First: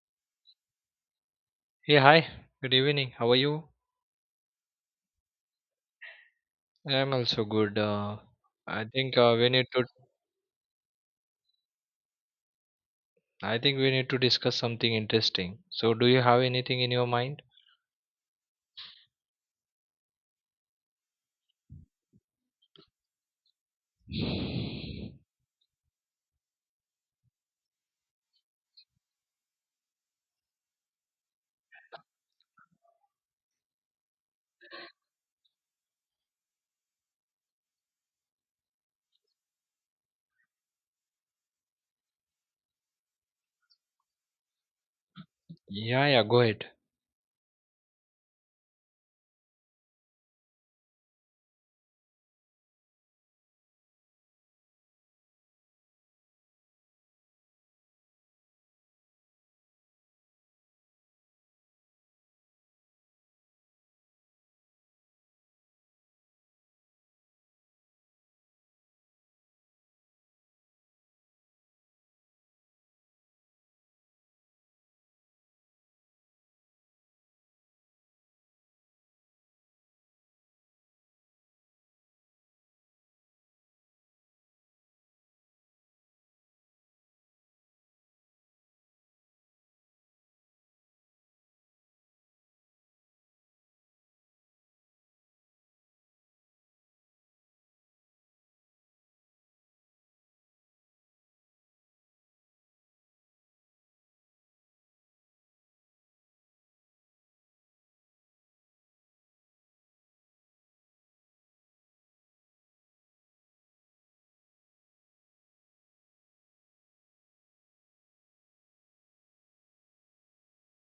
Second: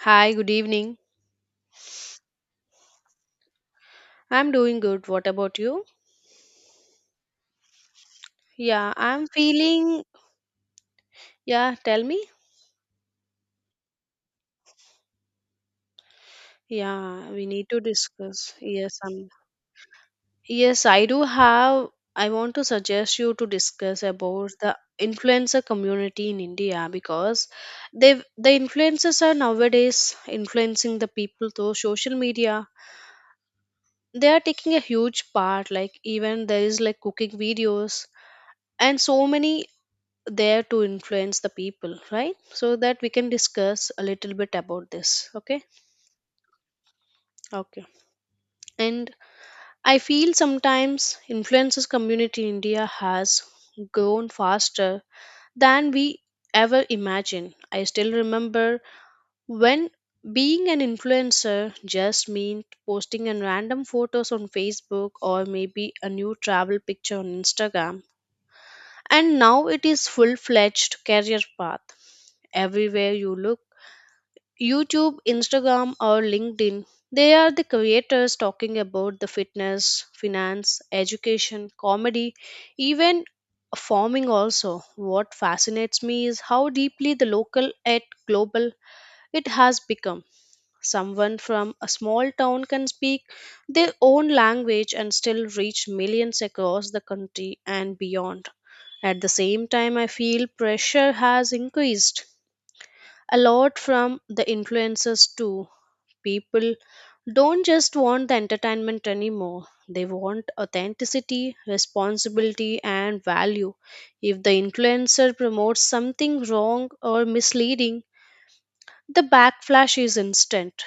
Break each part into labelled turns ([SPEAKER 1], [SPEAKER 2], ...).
[SPEAKER 1] Hi, good evening.
[SPEAKER 2] Hey, hi. Good evening. How are you?
[SPEAKER 1] I'm doing good. What about you?
[SPEAKER 2] I'm also good. I
[SPEAKER 1] Yeah,
[SPEAKER 2] think
[SPEAKER 1] I'm
[SPEAKER 2] we need to.
[SPEAKER 1] feeling. Yeah, tell me.
[SPEAKER 2] I think we need to discuss something interesting. So, do you have anything in your
[SPEAKER 1] Yeah,
[SPEAKER 2] mind?
[SPEAKER 1] we need to discuss. Yes, I'm. Yes, I do have. I want to suggest you to discuss about the
[SPEAKER 2] Yeah,
[SPEAKER 1] influencer community in India because the influencers are nowadays influencing the people through social media. They are taking a huge part. Like even there is like cooking videos and so many there to influence the people, right? So that we can discuss a little bit about this, okay?
[SPEAKER 2] yeah. Go ahead.
[SPEAKER 1] Okay, and I feel sometimes influencers community in India has grown faster than we ever imagined. I still remember when being an influencer just meant posting a random photos on Facebook or maybe a new travel picture on Instagram, and now it is full fledged career path. Everywhere you look, YouTube, Instagram, or LinkedIn. They are the creators talking about the fitness, finance, education, comedy, even farming also. What fascinates me is how deeply the local at global it has become. Someone from a small town can speak their own language and still reach millions across the country and beyond. At the same time, I feel pressure has increased a lot from the influencers too. People don't just want the entertainment anymore. They want authenticity, responsibility, and value. If the influencer promotes something wrong or misleading, the backlash is instant.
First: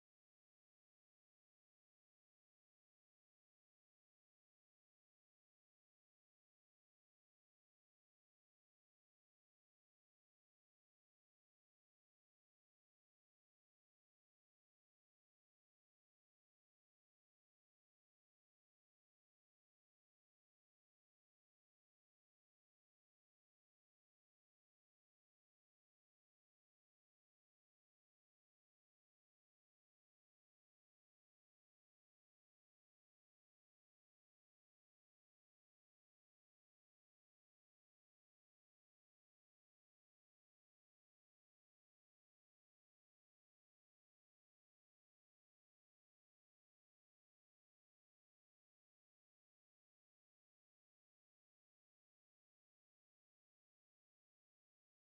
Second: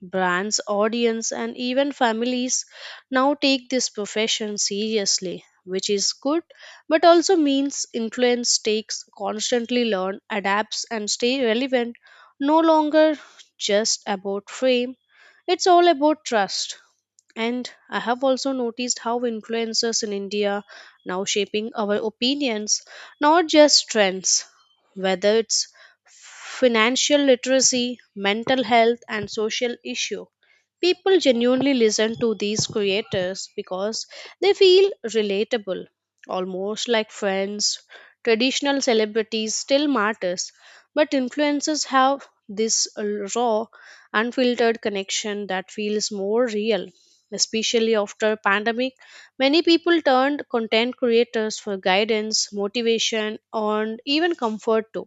[SPEAKER 1] Brands, audience, and even families now take this profession seriously, which is good, but also means influence takes constantly learn, adapts, and stay relevant. No longer just about fame, it's all about trust. And I have also noticed how influencers in India now shaping our opinions, not just trends. Whether it's financial literacy, mental health, and social issue. People genuinely listen to these creators because they feel relatable, almost like friends. Traditional celebrities still matters, but influencers have this raw, unfiltered connection that feels more real. Especially after pandemic, many people turned content creators for guidance, motivation, and even comfort too.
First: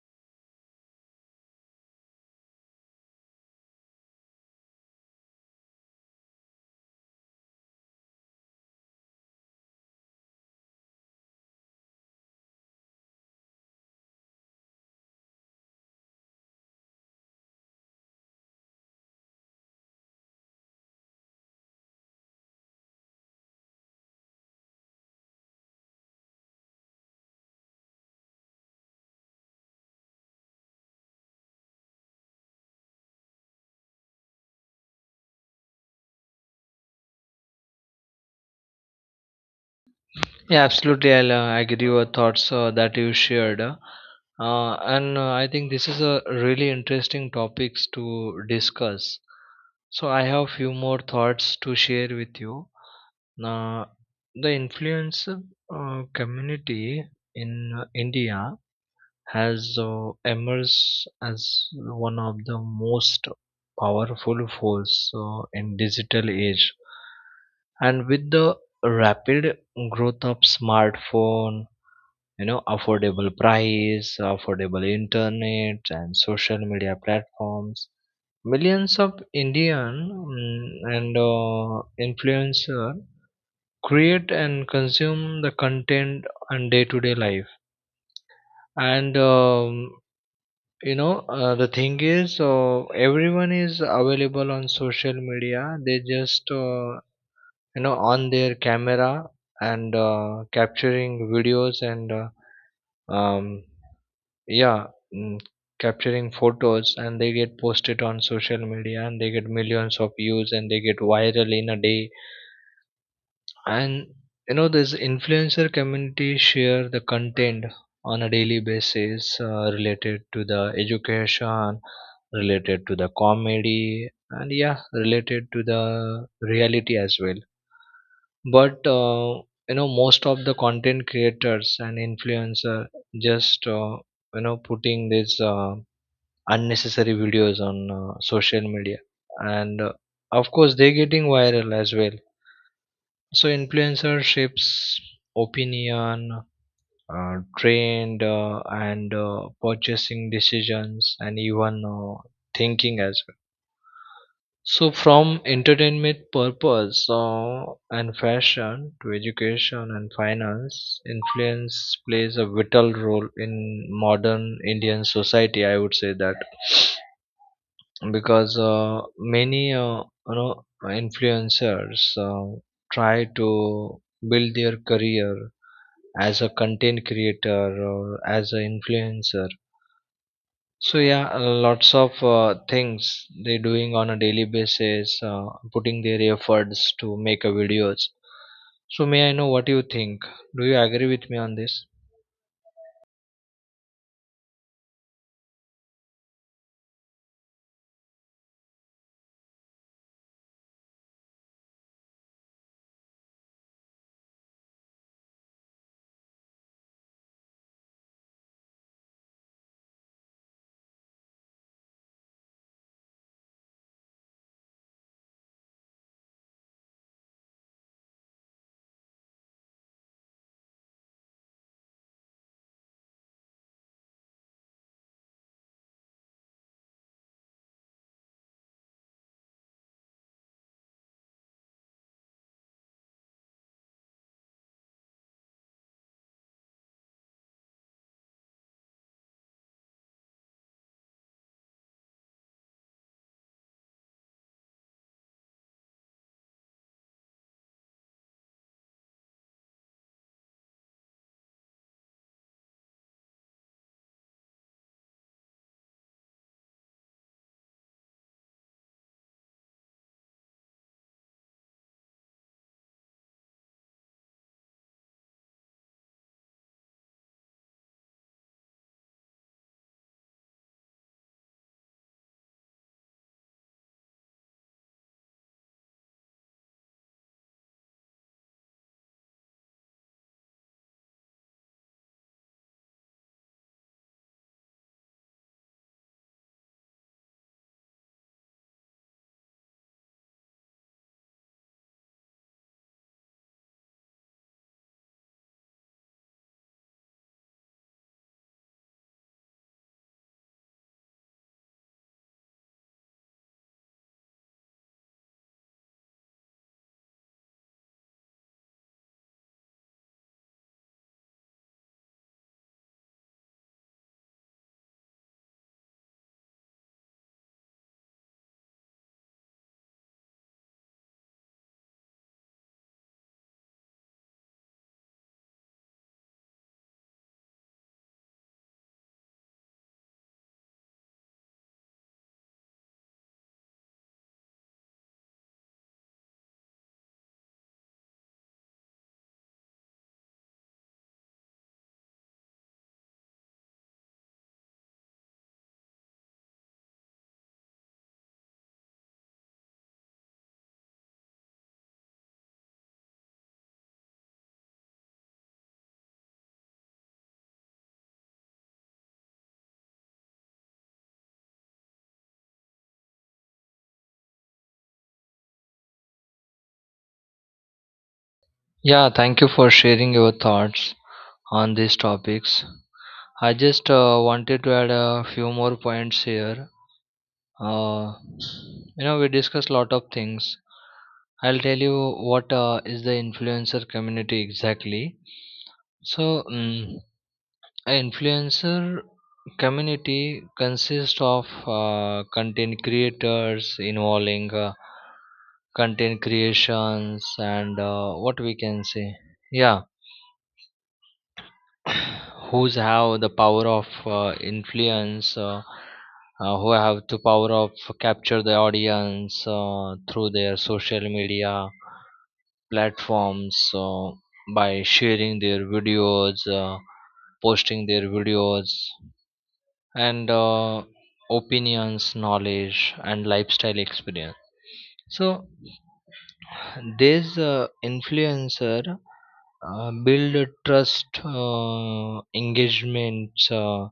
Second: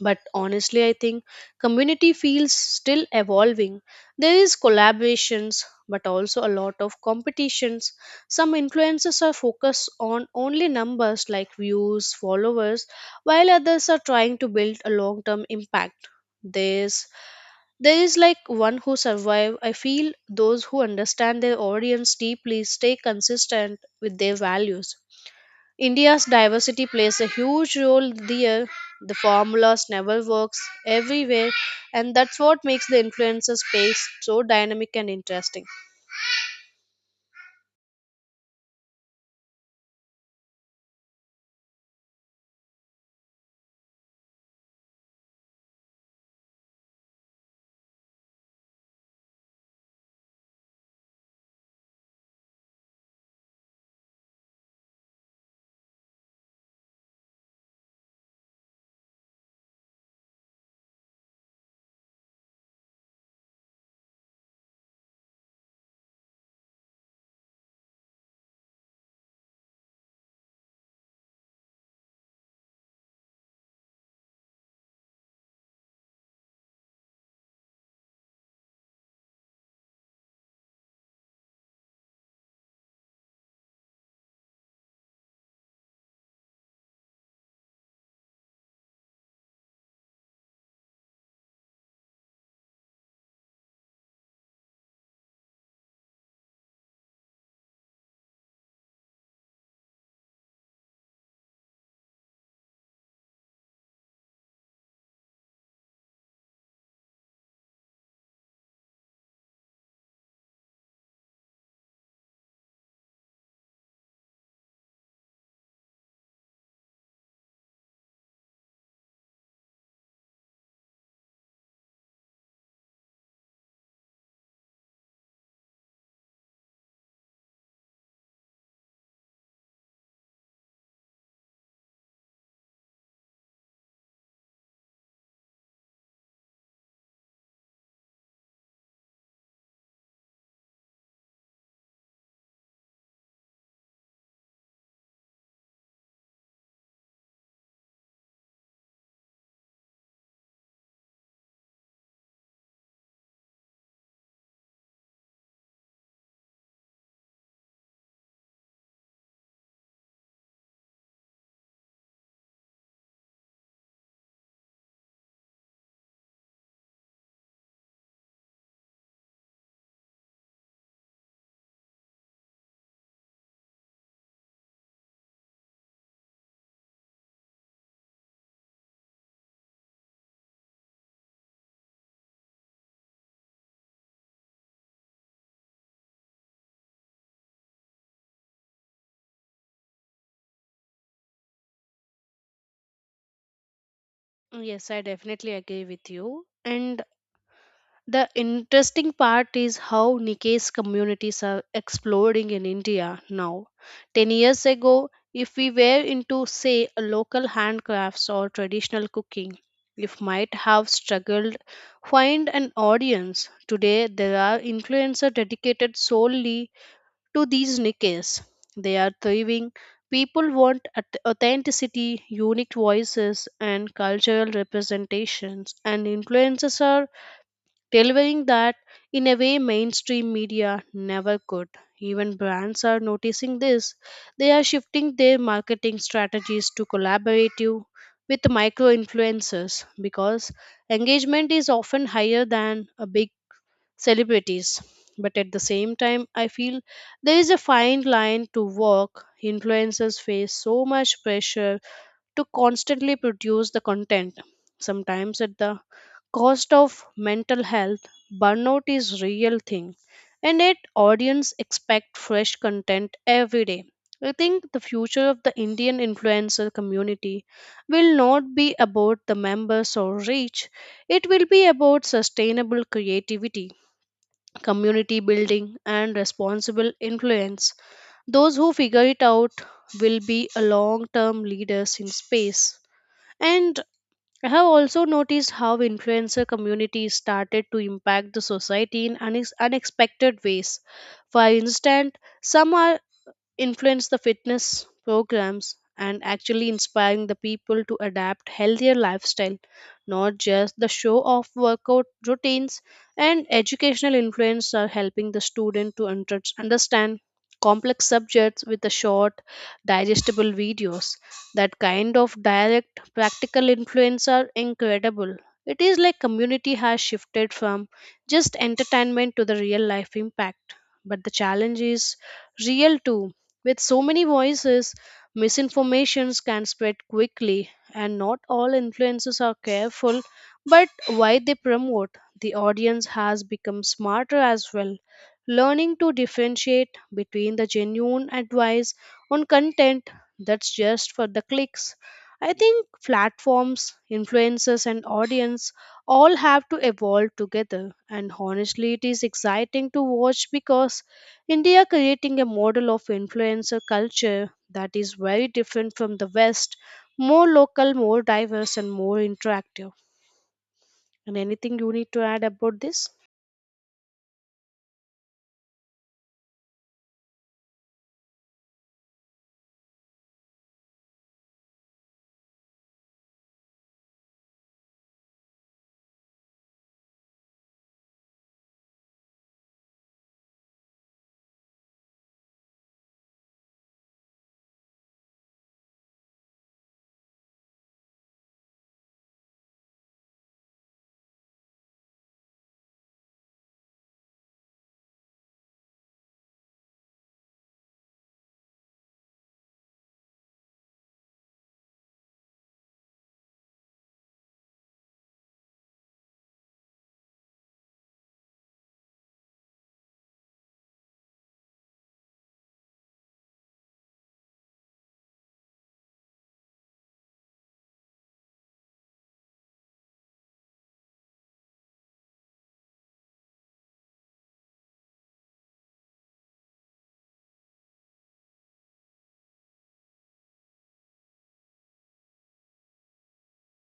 [SPEAKER 1] But honestly I think community feels still evolving. There is collaborations but also a lot of competitions. Some influencers are focused on only numbers like views, followers, while others are trying to build a long term impact. There's there is like one who survive. I feel those who understand their audience deeply stay consistent with their values. India's diversity plays a huge role there. The formulas never works everywhere, and that's what makes the influencer space so dynamic and interesting.
[SPEAKER 2] Yeah, absolutely. I'll agree your thoughts that you shared. And I think this is a really interesting topics to discuss. So, I have few more thoughts to share with you. Now, the influencer community in India has emerged as one of the most powerful force in digital age. And with the rapid growth of smartphone, you know, affordable price, affordable internet, and social media platforms, millions of Indian and influencer create and consume the content on day to day life. And the thing is everyone is available on social media. They just on their camera and capturing videos and um, yeah mm, capturing photos, and they get posted on social media and they get millions of views and they get viral in a day. And this influencer community share the content on a daily basis related to the education, related to the comedy, and yeah, related to the reality as well. But most of the content creators and influencer just putting these unnecessary videos on social media, and of course they're getting viral as well. So influencer shapes opinion, trend, and purchasing decisions, and even thinking as well. So from entertainment purpose and fashion to education and finance, influence plays a vital role in modern Indian society, I would say that, because many you know influencers uh, try to build their career as a content creator or as an influencer. So yeah, lots of things they're doing on a daily basis, putting their efforts to make a videos. So may I know what you think? Do you agree with me on this?
[SPEAKER 1] Yes, I definitely agree with you. And the interesting part is how Nikay's communities are exploding in India now. 10 years ago, if we were into, say, a local handcrafts or traditional cooking, we might have struggled find an audience. Today, there are influencers dedicated solely to these Nikays. They are thriving. People want authenticity, unique voices, and cultural representations, and influencers are delivering that in a way mainstream media never could. Even brands are noticing this. They are shifting their marketing strategies to collaborative with micro influencers because engagement is often higher than a big celebrities. But at the same time, I feel there is a fine line to walk. Influencers face so much pressure to constantly produce the content, sometimes at the cost of mental health. Burnout is real thing, and yet audience expect fresh content every day. I think the future of the Indian influencer community will not be about the members or reach. It will be about sustainable creativity, community building, and responsible influence. Those who figure it out will be a long term leaders in space. And I have also noticed how influencer communities started to impact the society in unexpected ways. For instance, some are influence the fitness programs and actually inspiring the people to adapt healthier lifestyle, not just the show off workout routines, and educational influence are helping the student to understand complex subjects with the short digestible videos. That kind of direct practical influence are incredible. It is like community has shifted from just entertainment to the real life impact. But the challenge is real too. With so many voices, misinformations can spread quickly, and not all influencers are careful but why they promote. The audience has become smarter as well, learning to differentiate between the genuine advice on content that's just for the clicks. I think platforms, influencers, and audience all have to evolve together. And honestly, it is exciting to watch because India creating a model of influencer culture that is very different from the West, more local, more diverse, and more interactive. And anything you need to add about this?
[SPEAKER 2] Yeah, thank you for sharing your thoughts on these topics. I just wanted to add a few more points here. Uh, you know, we discussed a lot of things. I'll tell you what is the influencer community exactly. So, a influencer community consists of content creators involving content creations and what we can say. Yeah. Who's have the power of influence, who have the power of capture the audience through their social media platforms by sharing their videos, posting their videos, and opinions, knowledge, and lifestyle experience. So this influencer build a trust, engagements, uh,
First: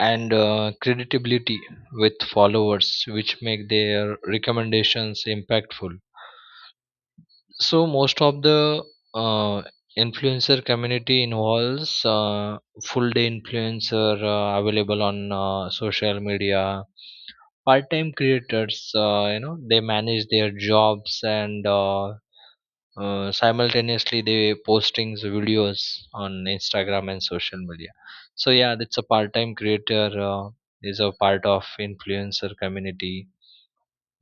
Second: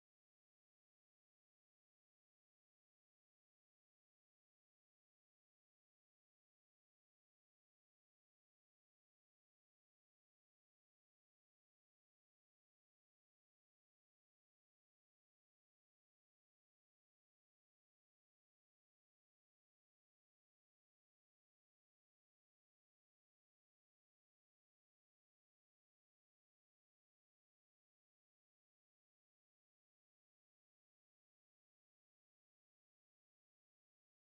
[SPEAKER 2] and uh, credibility with followers, which make their recommendations impactful. So most of the uh, influencer community involves full day influencer available on social media, part time creators they manage their jobs, and simultaneously they postings videos on Instagram and social media. So yeah, that's a part-time creator is a part of influencer community.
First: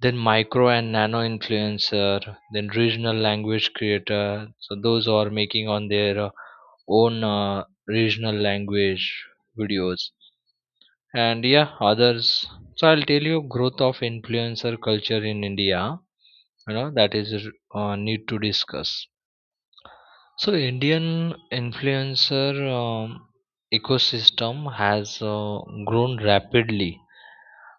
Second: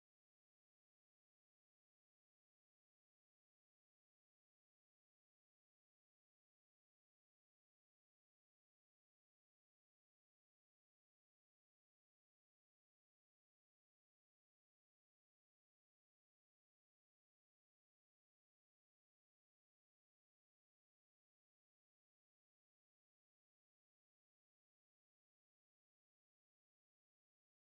[SPEAKER 2] Then micro and nano influencer, then regional language creator. So those are making on their own regional language videos and yeah, others. So I'll tell you growth of influencer culture in India. You know that is need to discuss. So Indian influencer ecosystem has grown rapidly.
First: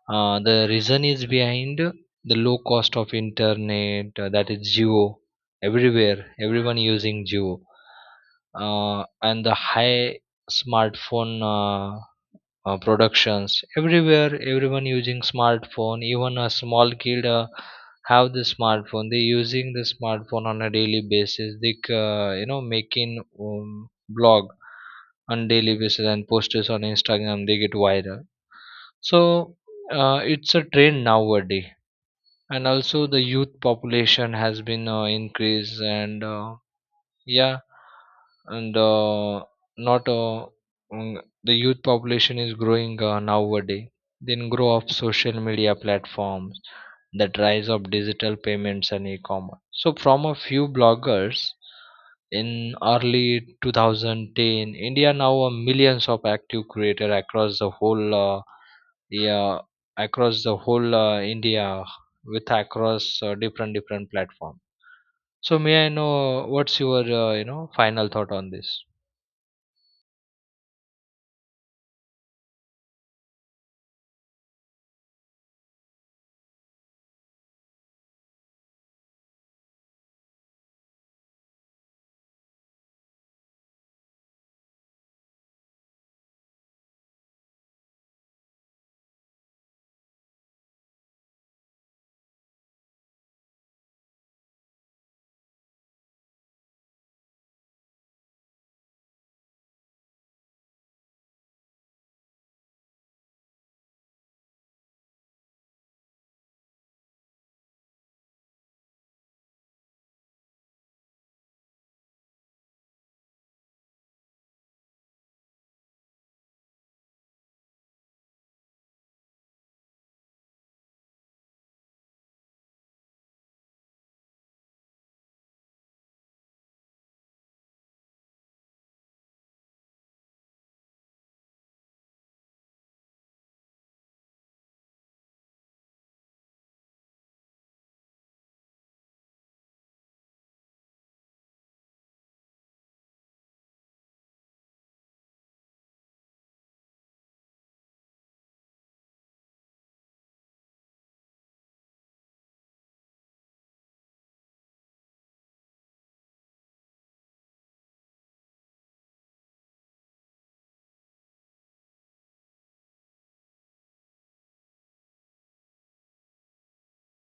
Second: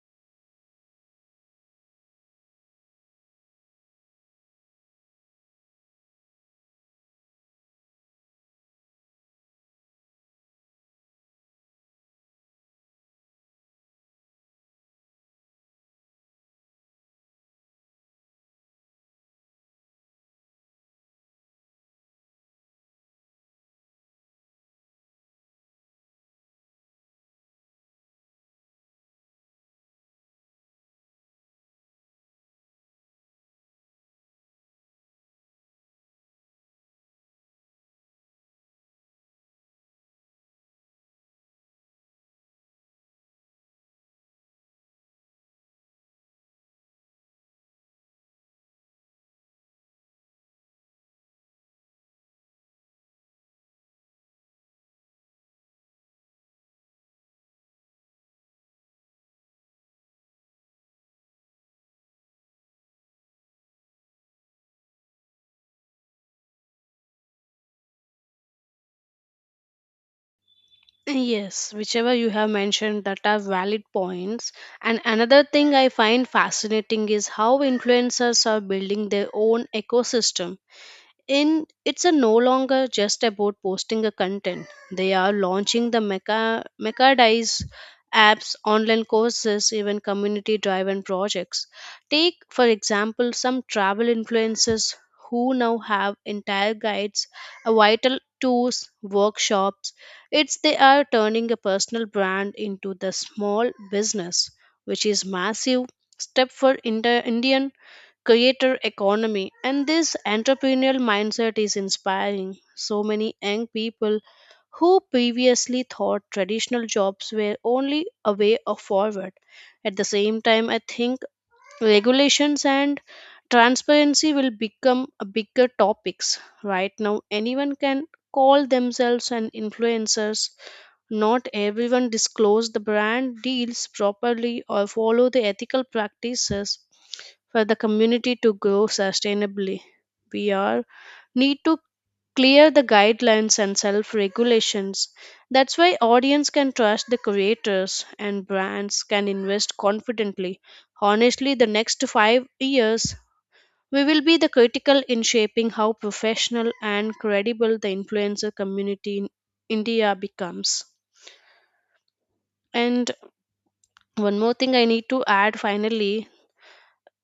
[SPEAKER 2] The reason is behind the low cost of internet, that is Geo, everywhere, everyone using Geo, and the high smartphone productions, everywhere everyone using smartphone, even a small kid have the smartphone, they using the smartphone on a daily basis, they making blog on daily basis and post it on Instagram, they get viral. So it's a trend nowadays. And also the youth population has been increased, and yeah, and not mm, the youth population is growing nowadays. Then grow of social media platforms, that rise of digital payments and e-commerce. So from a few bloggers in early 2010, India now a millions of active creator yeah across the whole India, with across different different platform. So may I know what's your final thought on this?
[SPEAKER 1] Yes, whichever you have mentioned that are valid points. And another thing I find fascinating is how influencers are building their own ecosystem in it's a no longer just about posting a content. They are launching the mechanize apps, online courses, even community driven projects. Take for example some travel influencers who now have entire guides, a vital tours, workshops. It's they are turning a personal brand into the small business, which is massive step for Indian creator economy, and this entrepreneurial mindset is inspiring so many young people who previously thought traditional jobs were only a way of forward. At the same time, I think regulations and transparency will become a bigger topics. Right now anyone can call themselves an influencers. Not everyone disclose the brand deals properly or follow the ethical practices. For the community to grow sustainably, we are need to clear the guidelines and self regulations. That's why audience can trust the creators and brands can invest confidently. Honestly, the next 5 years we will be the critical in shaping how professional and credible the influencer community in India becomes. And one more thing I need to add finally.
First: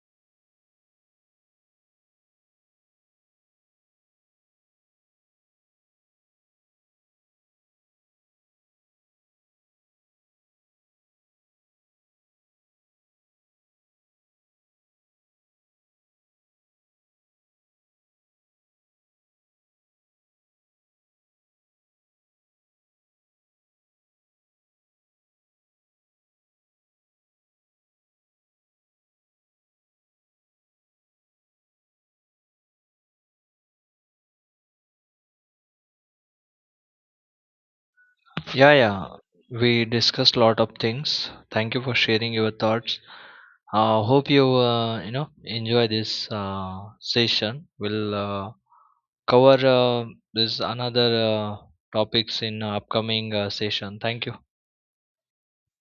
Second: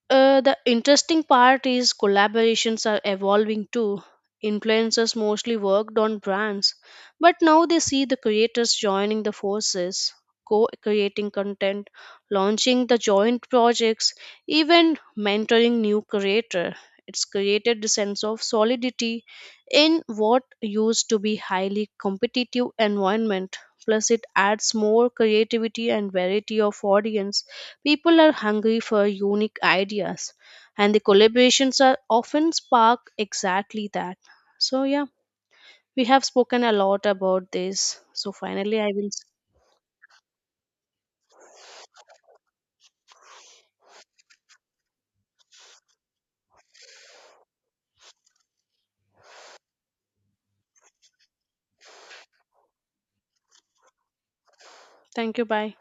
[SPEAKER 1] The interesting part is collaborations are evolving too. Influencers mostly worked on brands, but now they see the creators joining the forces, co creating content, launching the joint projects, even mentoring new creator. It's created a sense of solidity in what used to be highly competitive environment. Plus, it adds more creativity and variety of audience. People are hungry for unique ideas, and the collaborations are often spark exactly that. So, yeah, we have spoken a lot about this. So,
[SPEAKER 2] Yeah,
[SPEAKER 1] finally, I will.
[SPEAKER 2] yeah. We discussed a lot of things. Thank you for sharing your thoughts. Hope you you know enjoy this session. We'll cover this another topics in upcoming session. Thank you.
[SPEAKER 1] Thank you. Bye.